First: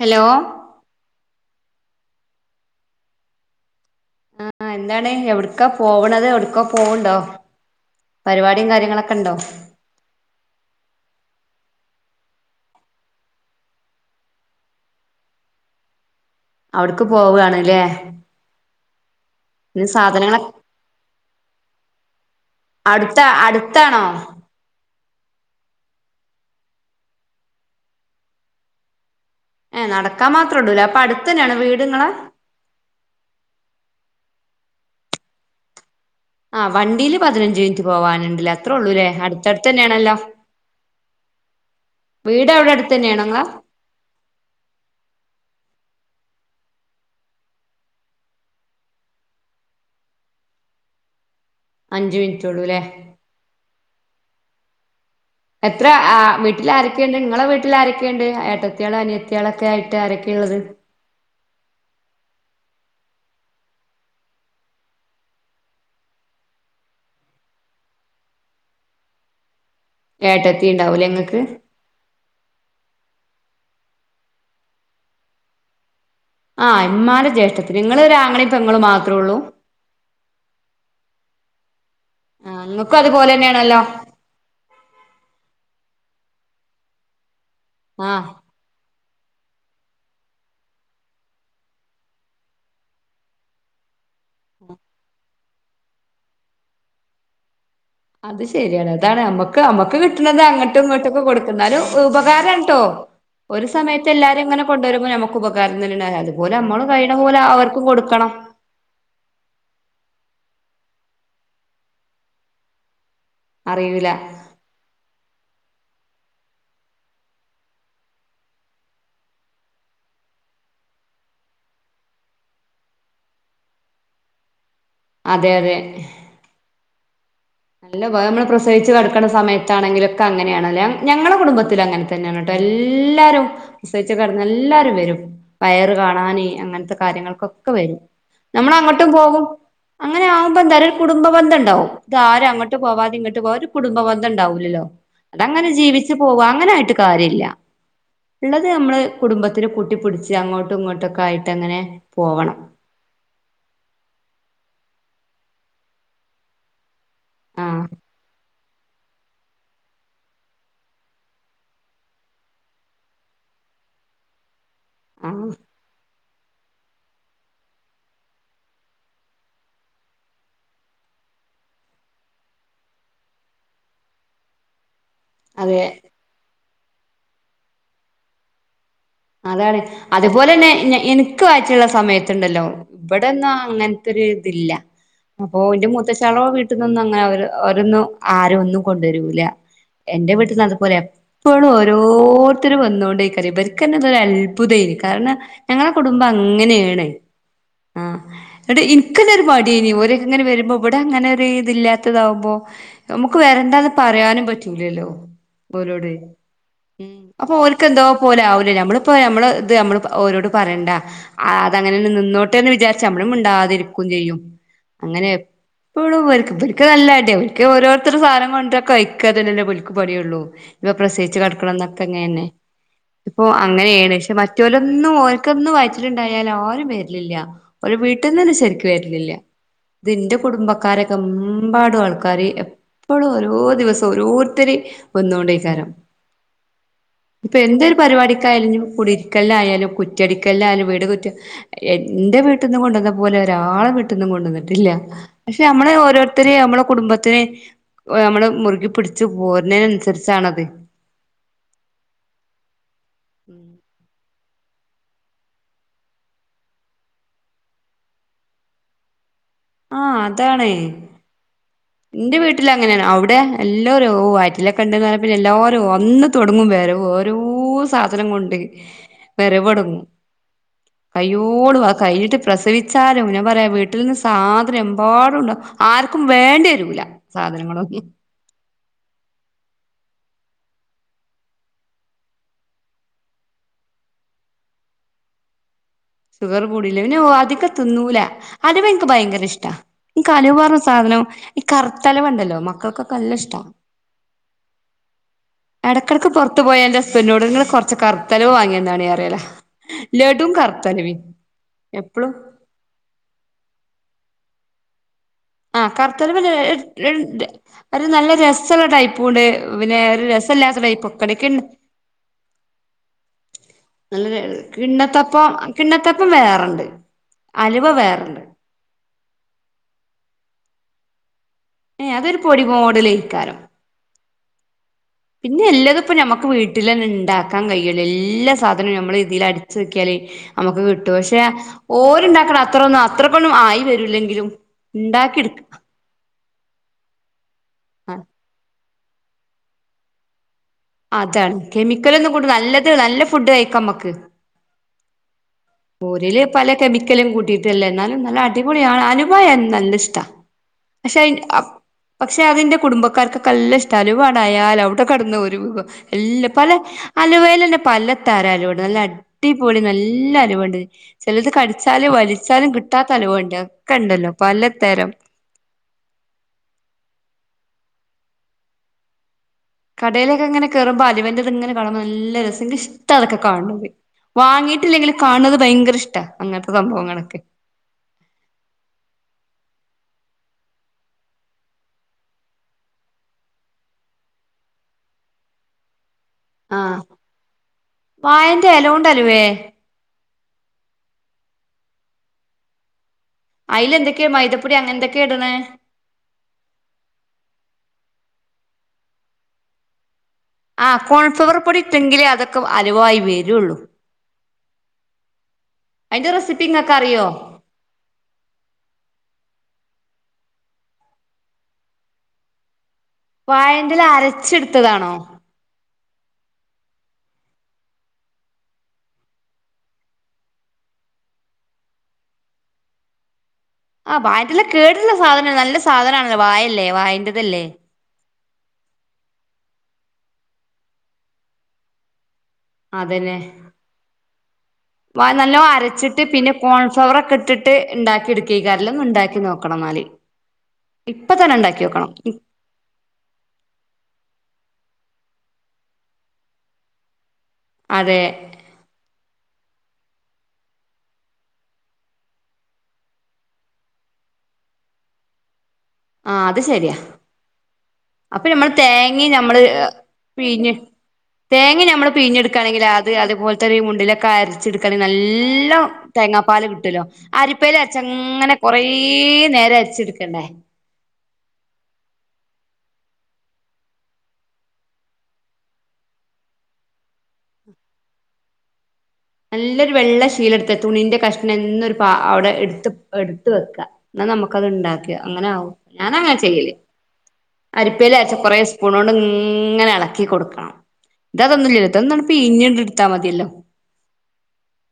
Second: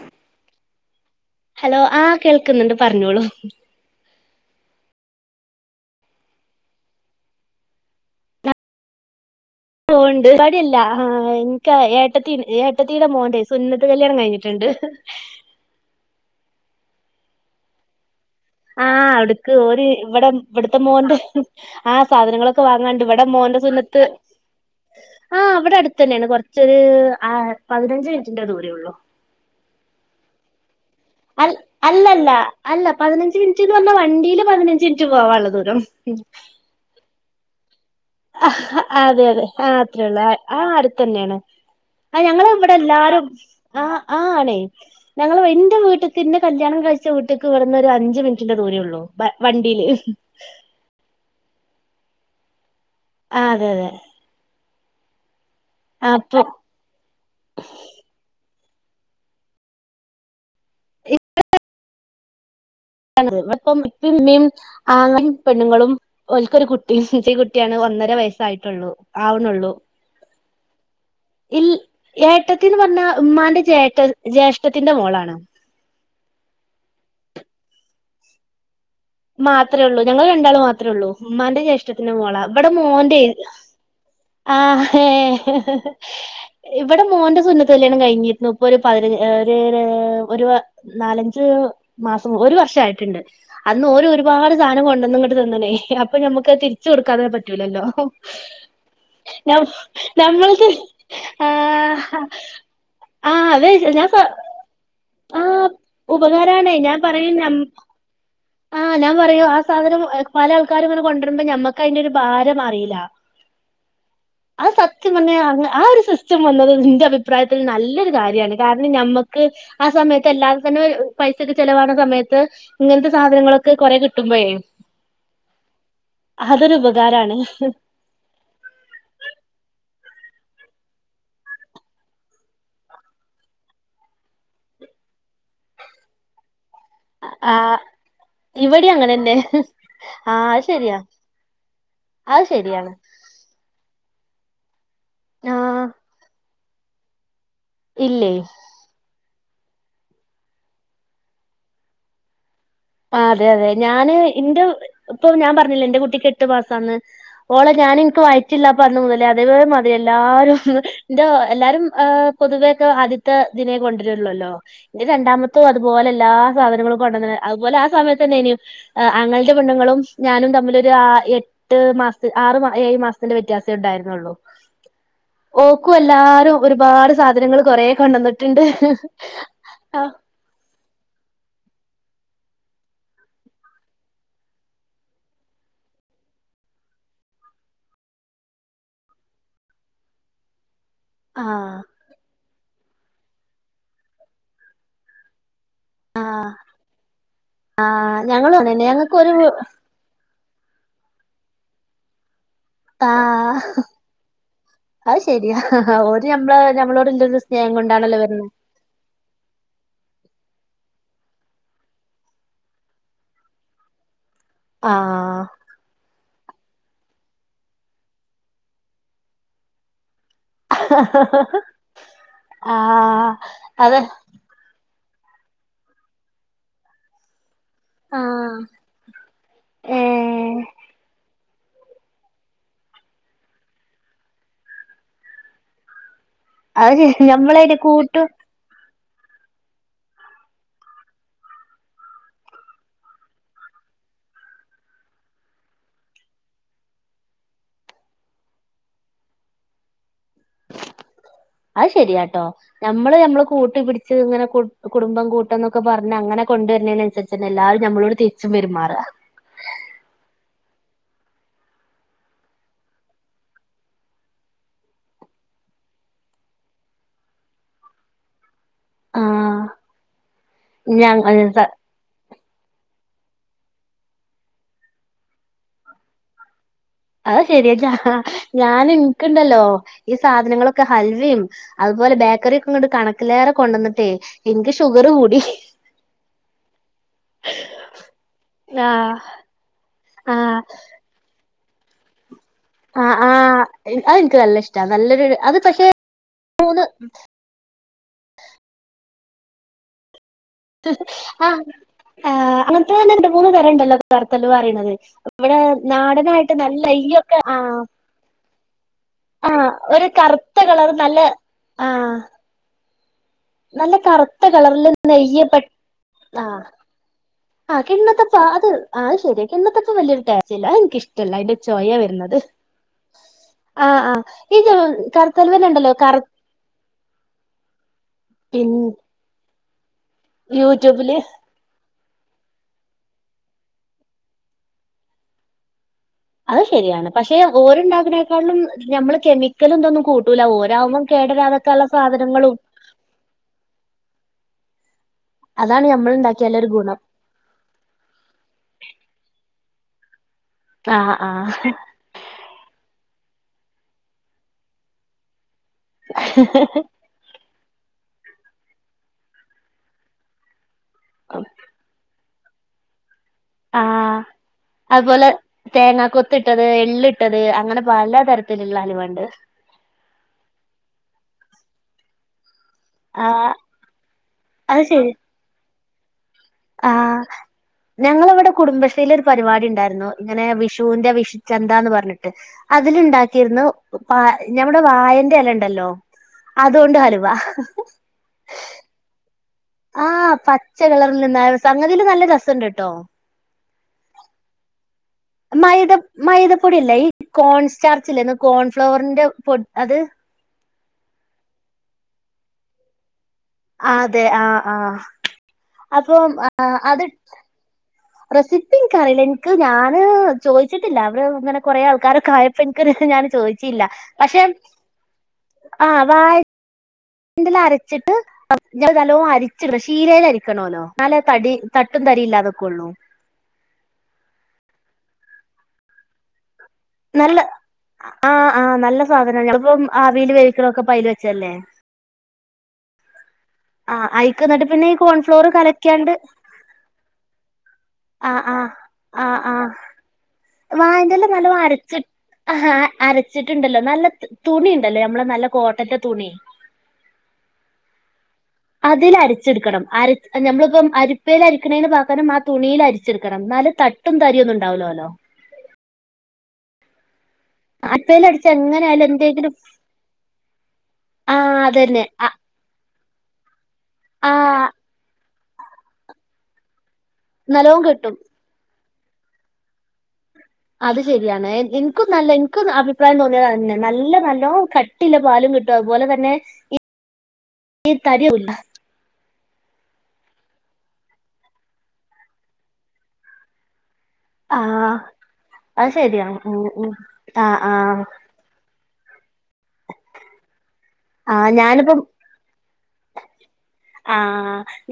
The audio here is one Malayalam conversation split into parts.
ഹലോ. ഹലോ ആഹ് കേൾക്കുന്നുണ്ട് പറഞ്ഞോളൂ ആഹ് എന്താണ് എവിട്ക്കാ പോവണത് എവിട്ക്കോ പോവുണ്ടോ? പരിപാടിയും കാര്യങ്ങളൊക്കെ ഇണ്ടോ? ഓൻ ഇണ്ട്. പരിപാടി അല്ല ആഹ് എൻക് ആ ഏട്ടത്തീ ഏട്ടത്തീടെ മോന്റേ സുന്നത്ത് കല്യാണം കഴിഞ്ഞിട്ട് [unintelligible] അവിട്ക്ക് പോവാണ് ല്ലേ ആഹ് അവിടുക്ക് ഓര് ഇവടെ ഇവിടുത്തെ മോന്റെ ആഹ് സാധനങ്ങളൊക്കെ വാങ്ങാണ്ട്. അടുത്ത ഇവ്ടെ മോന്റെ സുന്നത്ത് അടുത്താണോ ആഹ് അവ്ടെ അടുത്ത് തന്നെയാണ്. കൊറച്ചൊരു ആഹ് പതിനഞ്ച് മിനിറ്റിന്റെ ദൂരേ ഉള്ളു ഏഹ് നടക്കാൻ മാത്രേ ഉള്ളൂലേ അപ് അൽ അല്ലല്ല അല്ല പതിനഞ്ച് മിനിറ്റ്ന്ന് പറഞ്ഞാ വണ്ടിയില് പതിനഞ്ച് മിനിറ്റ് പോവാള്ള ദൂരം ആഹ് വണ്ടിയില് പതിനഞ്ച് മിനി അഹ് അതെ അതെ തന്നെയാണല്ലോ അത്രയേള്ളൂ ആഹ് അടുത്തന്നെയാണ് ആഹ് ഞങ്ങള് വീട് അവിടെ ഇവിടെ അടുത്ത് എല്ലാരും തന്നെയാണോ ഇങ്ങളെ ആഹ് ആഹ് ആണേ ഞങ്ങള് വെ എന്റെ വീട്ട്ക്ക്ന്നെ കല്യാണം കഴിച്ച വീട്ടേക്ക് ഇവ്ട്ന്നൊരഞ്ച് മിൻറ്റിന്റെ ദൂരേ ഒള്ളൂ ബ വണ്ടീല് അഞ്ച് മിൻറ്റ് ഉള്ളൂവല്ലേ ആഹ് അതെഅതെ എത്ര ആഹ് വീട്ടിൽ ആരൊക്കെയുണ്ട് ഇങ്ങളെ വീട്ട്ലാരൊക്കെയുണ്ട് ഏട്ട ട്ട്യള് അനിയത്തിയാളൊക്കെ ആയിട്ട് ആരൊക്കെക്കെയാ ഉള്ളത് അപ്പം ഇപ്പമ്മ ആങ്ങ പെണ്ണുങ്ങളും ഓൾക്കൊരു കുട്ടിയാണ് ഒന്നര വയസായിട്ടുള്ളൂ ആവണള്ളൂ ട്ടത്തി ഉണ്ടാവൂലേ ഇങ്ങക്ക് ഇൽ ഏട്ടത്തിന് പറഞ്ഞാ ഉമ്മാ ജേഷ ജ്യേഷ്ഠത്തിന്റെ മോളാണ് ആഹ് ഇമാന്റെ ജ്യേഷ്ഠ്ട നിങ്ങൾ ഒരു ആങ്ങളയും പെങ്ങളും ആഹ് മാത്രമേ ഉള്ളൂ ഞങ്ങൾ രണ്ടാൾ മാത്രമേ ഉള്ളൂ ഉമ്മാന്റെ ജേഷ് ഇഷ്ടത്തിന് മോള ആ അവിടെ ഇങ്ങക്കും മോന്റെ അതുപോലെ തന്നെയാണല്ലോ ആഹ് ഏഹ് ഇവിടെ മോന്റെ സുന്നത്ത് കല്യാണം ആ കഴിഞ്ഞിരുന്നു ഇപ്പൊ പതിന ഒരു വർ നാലഞ്ച് മാസം ഒരു വർഷയിട്ടുണ്ട് അന്ന്ഓര് ഒരുപാട് സാധനം കൊണ്ടുവന്ന് ഇങ്ങട്ട് തന്നന്നേ അപ്പൊ നമുക്ക് തിരിച്ച് കൊടുക്കാതെ പറ്റൂലല്ലോ അത് ശരിയാണ് അതാണ് നമ്മക്ക് നം അമ്മക്ക് കിട്ടണുന്നത് നമ്മൾത് അങ്ങോട്ടും ഇങ്ങോട്ടും ഒക്കെ കൊടുക്കുന്നാലും ആഹ് ഉപകാര കേട്ടോ ആഹ് ഒരു അതെ ഞാൻ സമയത്ത് പ എല്ലാരും ഇങ്ങനെ കൊണ്ടുവരുമ്പോൾ നമ്മക്ക് ആഹ് ഉപകാരം അതുപോലെ ഉപകാരാണേ നമ്മള് ഞാൻ കഴിയുന്ന പറയും പോലെ നം അവർക്കും കൊടുക്കണം ആഹ് ഞാൻ പറയൂ ആഹ് സാധനം പല ആൾക്കാരും ഇങ്ങനെ കൊണ്ടുവരുമ്പോ ഞമ്മക്ക് അതിന്റെ ഒരു ഭാരം അറിയില്ല അറിയൂല അത് സത്യം പറഞ്ഞാ അങ്ങ ആഹ് ഒരു സിസ്റ്റം വന്നത് നിന്റെ അഭിപ്രായത്തിൽ നല്ലൊരു കാര്യമാണ് കാരണം ഞമ്മുക്ക് ആഹ് സമയത്ത് എല്ലാവരും തന്നെ പൈസയൊക്കെ ചെലവാകുന്ന സമയത്ത് ഇങ്ങനത്തെ സാധനങ്ങളൊക്കെ കൊറെ കിട്ടുമ്പോഴേ അതെ അതെ ഇതാരാണ് നല്ല വേ നമ്മള് പ്രസവിച്ച് കടക്ക്ണ സമയത്താണെങ്കിലു ക്കെ അങ്ങനെയാണ് ലേ ഞങ്ങളെ കുടുംബത്തില് അങ്ങനെ തന്നേണ് ട്ടോ എല്ലാരും പ്രസവിച്ച് കെടന്നാ എല്ലാരും വരും വയറ് കാണാന് അങ്ങനത്തെ ആ കാര്യങ്ങൾക്കൊക്കെ വരും ഇവിടെ നമ്മളങ്ങട്ടും അങ്ങനെന്നെ പോകും അങ്ങനെ ആ ആവുമ്പോ അത് എന്താറ്യോ ഒരു ശരിയാ കുടുംബ ബന്ധം ഇണ്ടാവും. അത് ഇതാരും അങ്ങട്ട് ശരിയാണ് പോകാതിം ഇങ്ങട്ട് പോവാ ഒരു കുടുംബ ബന്ധംണ്ടാവൂലല്ലോ ആ അതങ്ങനെ ജീവിച്ച് പോവാ അങ്ങനായിട്ട് കാര്യല്ല ഇല്ലേ ഇള്ളത് ഞമ്മള് കുടുംബത്തിനെ കൂട്ടി പുടിച്ച് അങ്ങോട്ടും ഇങ്ങോട്ടൊക്കെ ആയിട്ട് അങ്ങനെ പോവണം. ആ അതെ അതെ ഞാന് എന്റെ ഇപ്പൊ ഞാൻ പറഞ്ഞില്ല എന്റെ കുട്ടിക്ക് എട്ട് മാസാന്ന് ഓള ആഹ് ഞാൻ എനിക്ക് വയറ്റിലുള്ള അപ്പ അന്ന് മുതലേ അതേപോലെ മാതിരി എല്ലാവരും എന്റെ എല്ലാരും പൊതുവേ ഒക്കെ ആദ്യത്തെദിനേ കൊണ്ടിരള്ളല്ലോ എന്റെ ആഹ് രണ്ടാമത്തും അതുപോലെ എല്ലാ സാധനങ്ങളും കൊണ്ടു വ അതുപോലെ ആ സമയത്ത് തന്നെ ഇനും ആങ്ങളയുടെ പെണ്ണുങ്ങളും ഞാനും തമ്മിൽ ഒരു എട്ട് മാസ ആറു ഏഴു മാസത്തിന്റെ വ്യത്യാസമേ ഉണ്ടായിരുന്നുള്ളു അതെ ഓക്കും എല്ലാരും ഒരുപാട് സാധനങ്ങൾ കൊറ കൊണ്ടുവന്നിട്ടുണ്ട് അതാണ് ആഹ് അതുപോലെ തന്നെ എനിക്ക് വയിറ്റിലുള്ള സമയത്തുണ്ടല്ലോ ഇവിടെന്നും അങ്ങനത്തെ ഒരു ഇതില്ല അപ്പൊ എന്റെ മൂത്തശാളോ വീട്ടന്നൊന്നും അങ്ങനെ അവ ഒരന്നും ആരും ഒന്നും കൊണ്ടുവരൂല എന്റെ വീട്ടിൽ നട എപ്പോഴും ആഹ് ഓരോരുത്തരും വന്ന കൊണ്ടേയിരി ഇവർക്ക് തന്നെ അതൊരു അത്ഭുതമായിരുന്നു കാരണം ഞങ്ങളുടെ കുടുംബം അങ്ങനെയാണ് ആ ഞങ്ങളും അങ്ങനെ എന്നട്ട് ഞങ്ങൾക്ക് എനിക്കല്ല ഒരു പാടിനി ഓരക്കെ ഇങ്ങനെ വരുമ്പ ഇവിടെ അങ്ങനെ ഒരു ഇതില്ലാത്തതാവുമ്പോ നമുക്ക് ആഹ് വരന്താന്ന് പറയാനും പറ്റൂലല്ലോ അത് ശരിയാ ഓലോട് ഓര് നമ്മള് ഉ നമ്മളോടുള്ളൊരു അപ്പൊ സ്നേഹം അവക്കെന്തോ കൊണ്ടാണല്ലോ പോലെ വരുന്നത് അവ മ്മപ്പോ നമ്മ ഇത് നമ്മഓരോട് പറയണ്ട അതങ്ങനെെ നിന്നോട്ടെ വിചാരിച്ച നമ്മളും ഉണ്ടാതിരിക്ക ചെയും അങ്ങനെ ആഹ് എപ്പോഴും നല്ല അ ഒരിക്കക്ക് ഓരോരു സാധനം കൊണ്ട് കഴിക്കക്ക അല്ല പുലുക്ക് പൊടി പ്രസവിച്ച് കിടക്കണ അങ്ങനെയാണ് ആഹ് അത് പക്ഷെ ഓർക്കൊന്നും വയ റ്റിലുണ്ടായാൽ ആരും വരിലില്ല ഒരു വീട്ടിൽ നിന്ന് ആഹ് ശരിക്ക് വരുന്നില്ല ഇത് എന്റെ ഏഹ് കുടുംബക്കാരൊക്കെ എമ്പാടും ആൾക്കാര് എപ്പോഴും ഓരോ ദിവസം ഓരോരുത്തര് വന്നോണ്ട് ഇരിക്കാന് അത് ശ നമ്മള കു പരിപാടിക്കായിരുന്നു കുടി ഇരിക്കല്ല്ല ആയാലും കുറ്റടിക്കെല്ലാം ആയാലും വീട് കുറ്റ എന്റെ വീട്ടിൽ നിന്ന് കൊണ്ടുവന്ന പോലെ ഒരാള ട്ടന്ന കൊണ്ടുവന്നിട്ടില്ല പക്ഷെ നമ്മള ഓരോരുത്തര നമ്മളെ കുടുംബത്തിനെ നമ്മള് മുറുകി പിടിച്ചു പോരുന്നന് അനുസരിച്ചാണത് അത് ശെരിയാട്ടോ നമ്മള് നഞമ്മള് കൂട്ടി പിടിച്ച് ഇങ്ങനെ കു കുടുംബം കൂട്ടം എന്നൊക്കെ പറഞ് അങ്ങനെ കൊണ്ടുവരുന്നതിനന് അനുസരിച്ച് തന്നെ എല്ലാരും നമ്മളോട് തിരിച്ചും പെരുമാറുക ആഹ അതാണേ എന്റെ വീട്ടില അങ്ങനെയാണ് അവിടെ എല്ലാവരും ഓ ആറ്റിലൊക്കെ ഉണ്ടന്ന് പറഞ്ഞ പിന്നെ എല്ലാവരും അന്ന് തുടങ്ങുമ്പ ഓരോ സാധനം കൊണ്ട് ആഹ് വിറവൊന്നങ്ങും ഞ കയ്യോളവാ കയ്യിലിട്ട് പ്രസവിച്ചാലും ഞാൻ പറയാ വീട്ടിൽ നിന്ന് സാധനം എമ്പാടുണ്ടാവും ആർക്കും വേണ്ടി വരൂല അഹ ശെരിയാ സാധനങ്ങളൊന്നും [unintelligible] ഞാനും ക്ക്ണ്ടല്ലോ ഈ സാധനങ്ങളൊക്കെ ഹൽവിം അതുപോലെ ബേക്കറിയൊക്കെങ്ങട്ട് കണക്കിലേറെ കൊണ്ടന്ന്ട്ടേ ഇൻക്ക് ഷുഗർ കൂടി ഷുഗർ കൂടിലെ പിന്നെ ഓ അധക തിന്നൂല അലവിൻക്ക് ആഹ് ഭയങ്കരഷ്ട ആഹ് ൻകലുവാർഞ് സാധനം ഇ കറ്ത്തല് വണ്ടല്ലോ ആ ആ അ ൻക്ക് നല്ലഇഷ്ട നല്ലൊരു അത് പക്ഷെ എടക്കെടക്ക് പുറത്ത് പോയന്റസ്ബന്റ്നോട് ങ്ങള് കൊറച്ച് കറ്ത്തലുവ വാങ്ങിയെന്നാണിന്നറിയല ആ എപ്പളും ആ അങ്ങനത്തെ തന്നെ രണ്ട് മൂന്ന് തരണ്ടല്ലോ കർത്തല്വന്നറിണത് അവിടെ ആ കറുത്തലുവ നാടനായിട്ട് നല്ല ഈൊക്കെ ആ ഒരു നല്ല രസമുള്ള ടൈപ്പും ഉണ്ട് ആഹ പിന്നെ ഒരു കറുത്ത രസമില്ലാത്ത കളർ ടൈപ്പ് നല്ല ഒക്കെ ഇടയ്ക്ക് ആഹ നല്ല കറുത്ത കളറില് കിണ്ണത്തപ്പം നെയകിപ്പെെട കിണ്ണത്തപ്പം ആ വേറെണ്ട് ആഹ് അലുവ കിണ്ണത്തപ്പ വേറെണ്ട് അത് ആഹ ശരി കിണ്ണത്തപ്പ വലിയൊരു ടാച്ചല്ല എനക്ക് ഇഷ്ടമല്ല അതിന്റെ ചൊയ ഏ വരുന്നത് അതൊരു പൊടി മോടലയിക്കാലോ ആ ഈ പിന്നെ കറുത്തലുവൻ ഉണ്ടല്ലോ എല്ലാത്പ്പ കറു ഞമ്മക്ക് വീട്ടിൽന്നെ ഉണ്ടാക്കാൻ കഴിയ എല്ലാ പിൻ സാധനവും നമ്മൾ ഇതിൽ അടിച്ചു നോക്കിയാല് നമുക്ക് കിട്ടും യൂട്യൂബില് പക്ഷെ ഓര്ണ്ടാക്കണം അത്ര ഒന്നും അത്ര കൊന്നും ആയി വരൂല്ലെങ്കിലും ഉണ്ടാക്കി എടുക്ക അത് ശരിയാണ് പക്ഷെ ഓരണ്ടാകതിനേക്കാളിലും നഞമ്മള് കെമിക്കല എന്തൊന്നും കൂട്ടൂല ഓരോ അതാണ് കെമിക്കല ഒന്നും കൊണ്ട് നല്ലത് നല്ല ഫുഡ് കഴിക്കാംമ്മക്ക് അതാണ് നമ്മൾ രില് ഉണ്ടാക്കിയാലൊരു പല ഗുണം കെമിക്കലും കൂട്ടിയിട്ടല്ലേ എന്നാലും നല്ല അടിപൊളിയാണ് അനുഭവം നല്ല ഇഷ്ട ആ പക്ഷെ ആ പക്ഷെ അതിന്റെ കുടുംബ ക്കർക്ക കല്ല ഇഷ്ടാലുവേ അയയാാല അവിടെ കടന്ന പോ എല്ല് പല അലുവലല്ലെ പല ര അലവണ്ട് നല്ല അടിപൊളി നല്ല അലവുണ്ട് ചിലത് കടിച്ചാലും വലിച്ചാലും കിട്ടാ ലവുണ്ട് ക്ക ണ്ടല്ലോ പല്തരം തേങ്ങാ കൊത്ത്ട്ടത് എള് ഇട്ടത് അങ്ങനെ പലതരത്തിലുള്ള അലവണ്ട് കടയിലൊക്കെ ഇങ്ങനെ കേറുമ്പോ അലിൻന്റെ ഇങ്ങനെ നല്ല രസം ഭങ്ക ഇഷ്ട അതൊക്കെ ആഹ് കാണ പോയി വാങ്ങീട്ടില്ലെങ്കിലിൽ കാണുന്നത് ഭയങ്കര ഇഷ്ടാ അങ്ങനത്തെ ആ് സംഭവങ്ങളൊക്കെ ഞങ്ങളവിടെ കുടുംബശ്രീയില ഒരു പരിപാടി ഉണ്ടായിരുന്നു ഇങ്ങനെ വിഷുവിന്റെ വിഷു ചന്താന്ന് പറഞ്ഞിട്ട് അതിലുണ്ടാക്കിയിരുന്ന് പ നഞമ്മുടെ വായ എ അല ഉണ്ടല്ലോ ആഹ് അതുകൊണ്ട് ഹലവാ [unintelligible] വാഴന്റെ എലോണ്ട് അലുവേ ആഹ പച്ച കളറിൽ സംങ്ങതിൽ നല്ല രസണ്ട് കേട്ടോ അയില എന്തൊെയ മൈതപ്പൊടി അങ്ങ എന്തൊക്കെ മൈ മൈദപ്പൊടില്ലേ ഈ കോൺസ്റ്റാർ [unintelligible] കോൺഫ്ലോറിന്റെ് പൊഅത് ആ കോൺഫ്ലവർ പൊടി ഇട്ടെങ്കിലേ അതൊക്കെ അലുവായി വെര് അതെ ആഹ ആഹ അയിന്റെ അപ്പം റെസിപ്പി ആ ഇങ്ങക്ക് അത് അറിയോ റെസിപ്പി ക്ക്റിയില്ല എനിക്ക് ഞാന് ചോദിച്ചിട്ടില്ല അവര് അങ്ങനെ കൊറേ ആൾക്കാരൊക്കൊയപ്പോ എ ര്സംഞൻ ചോയീച്ചീല്ല വാഴന്റെല പക്ഷെ അരച്ചെടുത്തതാണോ ആ് വ ന്റിൽ അരച്ചിട്ട് ഞ നല്ലോണം അരിച്ചിട്ട് ശീലേലരിക്കണല്ലോ എന്നലെ തടി തട്ടു തരിയില്ലാതെ കൊള്ളൂ ആഹ് വായിറ്റില് കേടുള്ള സാധന നല്ല സാധനാണല്ലോ വായല്ലേ വായിന്റതല്ലേ ആഹ് ആഹ് നല്ല സാധനം ഞങ്ങളിപ്പം ആവിൽ വേവിക്കണതൊക്കെ ഇപ്പലിൽ വെച്ചല്ലേ അതന്നെ ആഹ് അഐക്ക് എന്നിട്ട് പിന്നെ ഈ വ കോൺഫ്ലോർ നല്ലോ കലക്കിയാണ്ട് അരച്ചിട്ട് പിന്നെ കോൺഫ്ലവർ ഒക്കെ ഇട്ടിട്ട് ആ ഇണ്ടാക്കി എടുക്കിയെക അല്ലന്നുണ്ടാക്കി നോക്കണം വന്നാല് വായന്റെല്ലാം നല്ല അരച്ചി ആ അരച്ചിട്ടുണ്ടല്ലോ നല്ല തുണിഉണ്ടല്ലോ ഞമ്മള നല്ല കോട്ടന്റെ തുണി അതെ അതിൽരച്ചെടുക്കണം അര നമ്മളിപ്പം അരിപ്പൽ അരിക്കണു പകരം ആ തുണിൽ അരിച്ചെടുക്കണം ന്നല് തട്ടും തരിഒന്നും ഉണ്ടാവുലോല്ലോ ആഹ് അത് ശരിയാ അരിപ്പയിൽ അപ്പൊ അടിച്ച നമ്മള് എങ്ങനെയായാലും തേങ്ങ എന്തെങ്കിലും നമ്മള് പിഴിഞ്ഞ് ആ തേങ്ങ അതന്നെ നമ്മള് പിഞ്ഞെടുക്കുകണെങ്കിൽ ആദ് അ അതുപോൽതന്നെ ഈ മുണ്ടിലൊക്കെ ആ അരിച്ചെടുക്കാണെ നാല്ല തേങ്ങാപ്പാൽ കിട്ടുല്ലോ അരിപ്പയിൽ നല്ലോം അരിച്ച് കിട്ടും അങ്ങനെ കൊറേ നേരം അരിച്ചെടുക്കണ്ടേ അത് ശരിയാണ് എനിക്കും നല്ല എനിക്കും അഭിപ്രായം തോന്നിയ അതന്നെ നല്ല നല്ലോ കട്ടിയുളള പാലും കിട്ടും അതുപോലെ തന്നെ ഇ ഇ തരിയുല്ല നല്ലൊരു വെള്ള ശീലെടുത്ത തുണിന്റെ കഷ്ണം എന്നരുപ അവിടെ എടുത്ത് എടുത്ത് വെക്ക ന്ന ആ നമുക്കത്ണ്ടാക്കിയ അങ്ങനെ ആവും അത് ഞാനങ്ങനെ ശരിയാണ് ഉം ചെയ്യല് ഉം ആ ആ അരിപ്പെൽലരിച്ച കൊറെ സ് പുണോണ്ട് ഇങ്ങനെ ഇളക്കി കൊടുക്കണം ആ ഇത ഞാനിപ്പം അതൊന്നുംല്ലതൊന്നുംണുപ്പിഞ്ഞ് ഇടുത്താ മതിയല്ലോ ആ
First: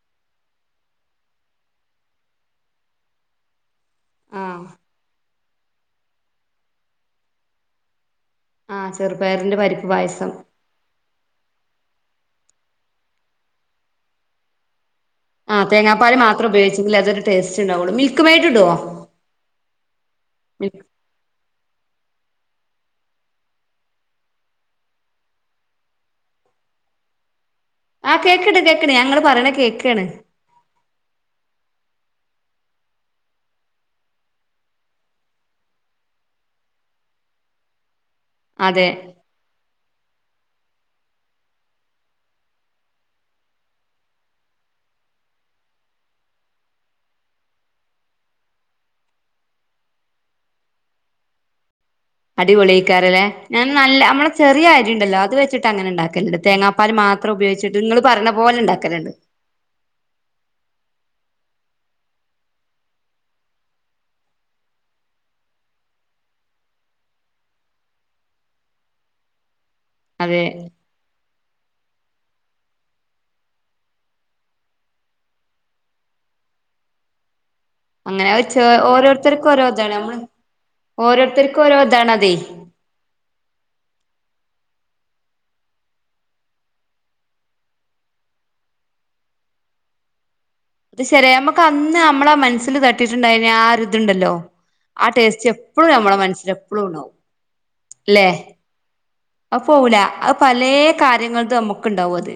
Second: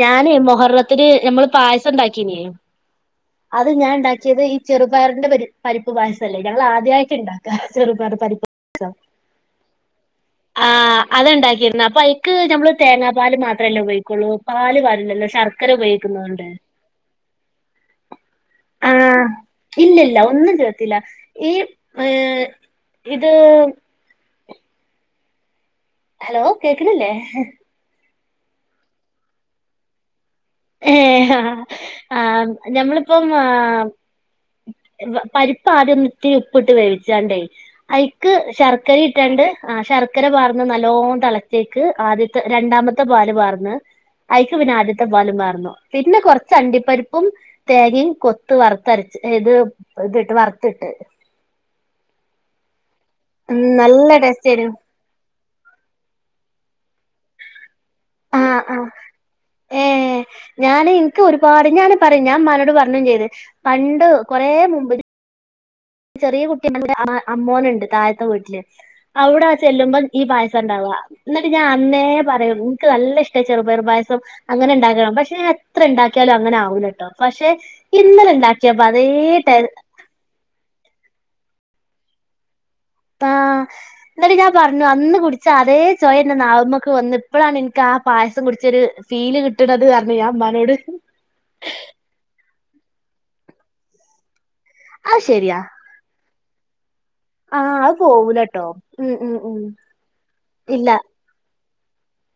ഞാന് മൊഹർളത്തിന് ഞമ്മള് പായസം ഉണ്ടാക്കീനി ഇത് ഞാൻ ഇണ്ടാക്കിയത് ഈ ആഹ് ചെറുപയറിന്റെ പരി പരിപ്പ് പായസല്ലേ ഞങ്ങള് ആദ്യായിട്ട് ഇണ്ടാക്കാ ചെറുപയർ പരി ആഹ് [unintelligible] ചെറുപയറിന്റെ പരിപ്പ് പായസം ആഹ് അതാണ്ടാക്കി യേര്ന്ന് അപ്പ അയ് ക്ക് ഞമ്മള് തേങ്ങാ പാല് മാത്രല്ലേ ഉപയോഗിക്കൊള്ളൂ പാല് കാ ഇല്ലല്ലോ ആഹ് ശർക്കര തേങ്ങാപ്പാല് ഉപയോഗിക്കുന്നോണ്ട് മാത്രം ഉപയോഗിച്ചെങ്കിലേ അതൊരു ടേസ്റ്റ് ഉണ്ടാവുള്ളൂ മിൽക്ക് മെയ്ഡ് ഇടുവോ? ആഹ് ഇല്ലല്ല ഒന്നും ചേർത്തില ഈ ഇഹ് ഇത് ഹലോ കേക്ക്ണില്ലേ? ആഹ് കേക്ക്ണ്ട് കേക്ക്ണ്ട് ഞാ ഇങ്ങള് പറയ്ണ കേക്കാണ്. ഏഹ് ഹാ ആ ഞമ്മളിപ്പം ആ പരിപ്പ് ആദ്യം ഒന്ന് ഇത്തിരി ഉപ്പിട്ട് വേവിച്ചാണ്ടേ അയ് ക്ക് അതെ ശർക്കരി ഇട്ടാണ്ട് ആ ശർക്കര പാർന്ന് നല്ലോം തളച്ചേക്ക് ആദ്യത്തെ രണ്ടാമത്തെ പാല് പാർന്ന് അയ്ക്ക് പിന്നെ ആദ്യത്തെ വാലുംമാർന്നു പിന്നെ കൊറച്ച് അണ്ടിപരിപ്പും തേങ്ങി കൊത്ത് വറ്ത്തരച്ച് ഏഹ് ത് തിട്ട് വറത്തിട്ട് അടിപൊള്‌യെയ്ക്കാരലേ ഉം ഞാൻ നല്ല അമ്മളെ ടേസ്റ്റ് ചെറിയ ആയിരുന്നു അരി ഇണ്ടല്ലോ അത് വെച്ചിട്ട് അങ്ങനെ ഇണ്ടാക്കല്ണ്ട് തേങ്ങാ പ്പാല് മാത്രം ഉപയോഗിച്ചിട്ട് നിങ്ങള് പറഞ്ഞ പോലെ ആഹ് ആഹ് ഇണ്ടാക്കലുണ്ട്. ക്ക് ഒരുപാട് ഞാന് പറയും ഞാൻ ഉമ്മനോട് പറഞ്ഞും ചെയ്ത് പണ്ട് കൊറേ മുമ്പ് ചെറിയ കുട്ടി [unintelligible] അമ്മോനുണ്ട് താഴത്തെ വീട്ടില് അവിടെ ചെല്ലുമ്പോം ഈ അതെ പായസം ഉണ്ടാവ. എന്നിട്ട് ഞാൻ അന്നേ പറയും എനിക്ക് നല്ല ഇഷ്ടയി ചെറുപയറുപായസം അങ്ങനെ ഉണ്ടാക്കണം പക്ഷെ ഞാൻ എത്ര ഉണ്ടാക്കിയ അങ്ങനെ ആവൂലാട്ടോ പക്ഷെ അങ്ങനെ ഇന്നലെ വച്ച് ഉണ്ടാക്കിയപ്പോ അതേ ഓരോരുത്തർക്കും ടേ ഓരോതാണ് നമ്മള് ഓരോരുത്തർക്കും ഓരോതാണതെയ്. ന്നിട്ട് ഞാൻ പറഞ്ഞു അന്ന് കുടിച്ച അതേ ചൊയ ന്റെനാവമ്മക്ക് വന്ന് പ്പഴാണ് ൻക്ക് ആ പായസം കു ച്ച ഫീല് കിട്ടണത് പറഞ്ഞ് ഞാൻ ഉമ്മാ അത് ശെരിയ നമ്മുക്ക് ഒന്ന് നമ്മളെ മനസ്സിൽ തട്ടീട്ടുണ്ടായിന് ആ ഒരു ഇതുണ്ടല്ലോ. ആ അത് ടേസ്റ്റ് ശരിയാ എപ്പോളും നമ്മള മനസ്സിൽ എപ്പോളും ഉണ്ടാവും. ആ അത് ല്ലെ പോവൂലട്ടോ ഉം ഉം അ ഉം പോവൂല പലെ ഇല്ല കാര്യങ്ങൾ നമുക്ക് ക്കുണ്ടാവും അത്.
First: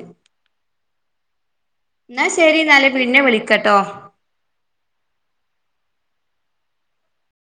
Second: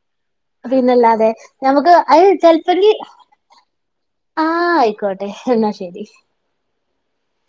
പിന്നല്ലാതെ. ഞമുക്ക് എന്നാ അത് ശരി എന്നാല് ചെൽപ്പങ്കി പിന്നെ വിളിക്കട്ടോ ആഹ് ആയിക്കോട്ടെ എന്നാ ശരി.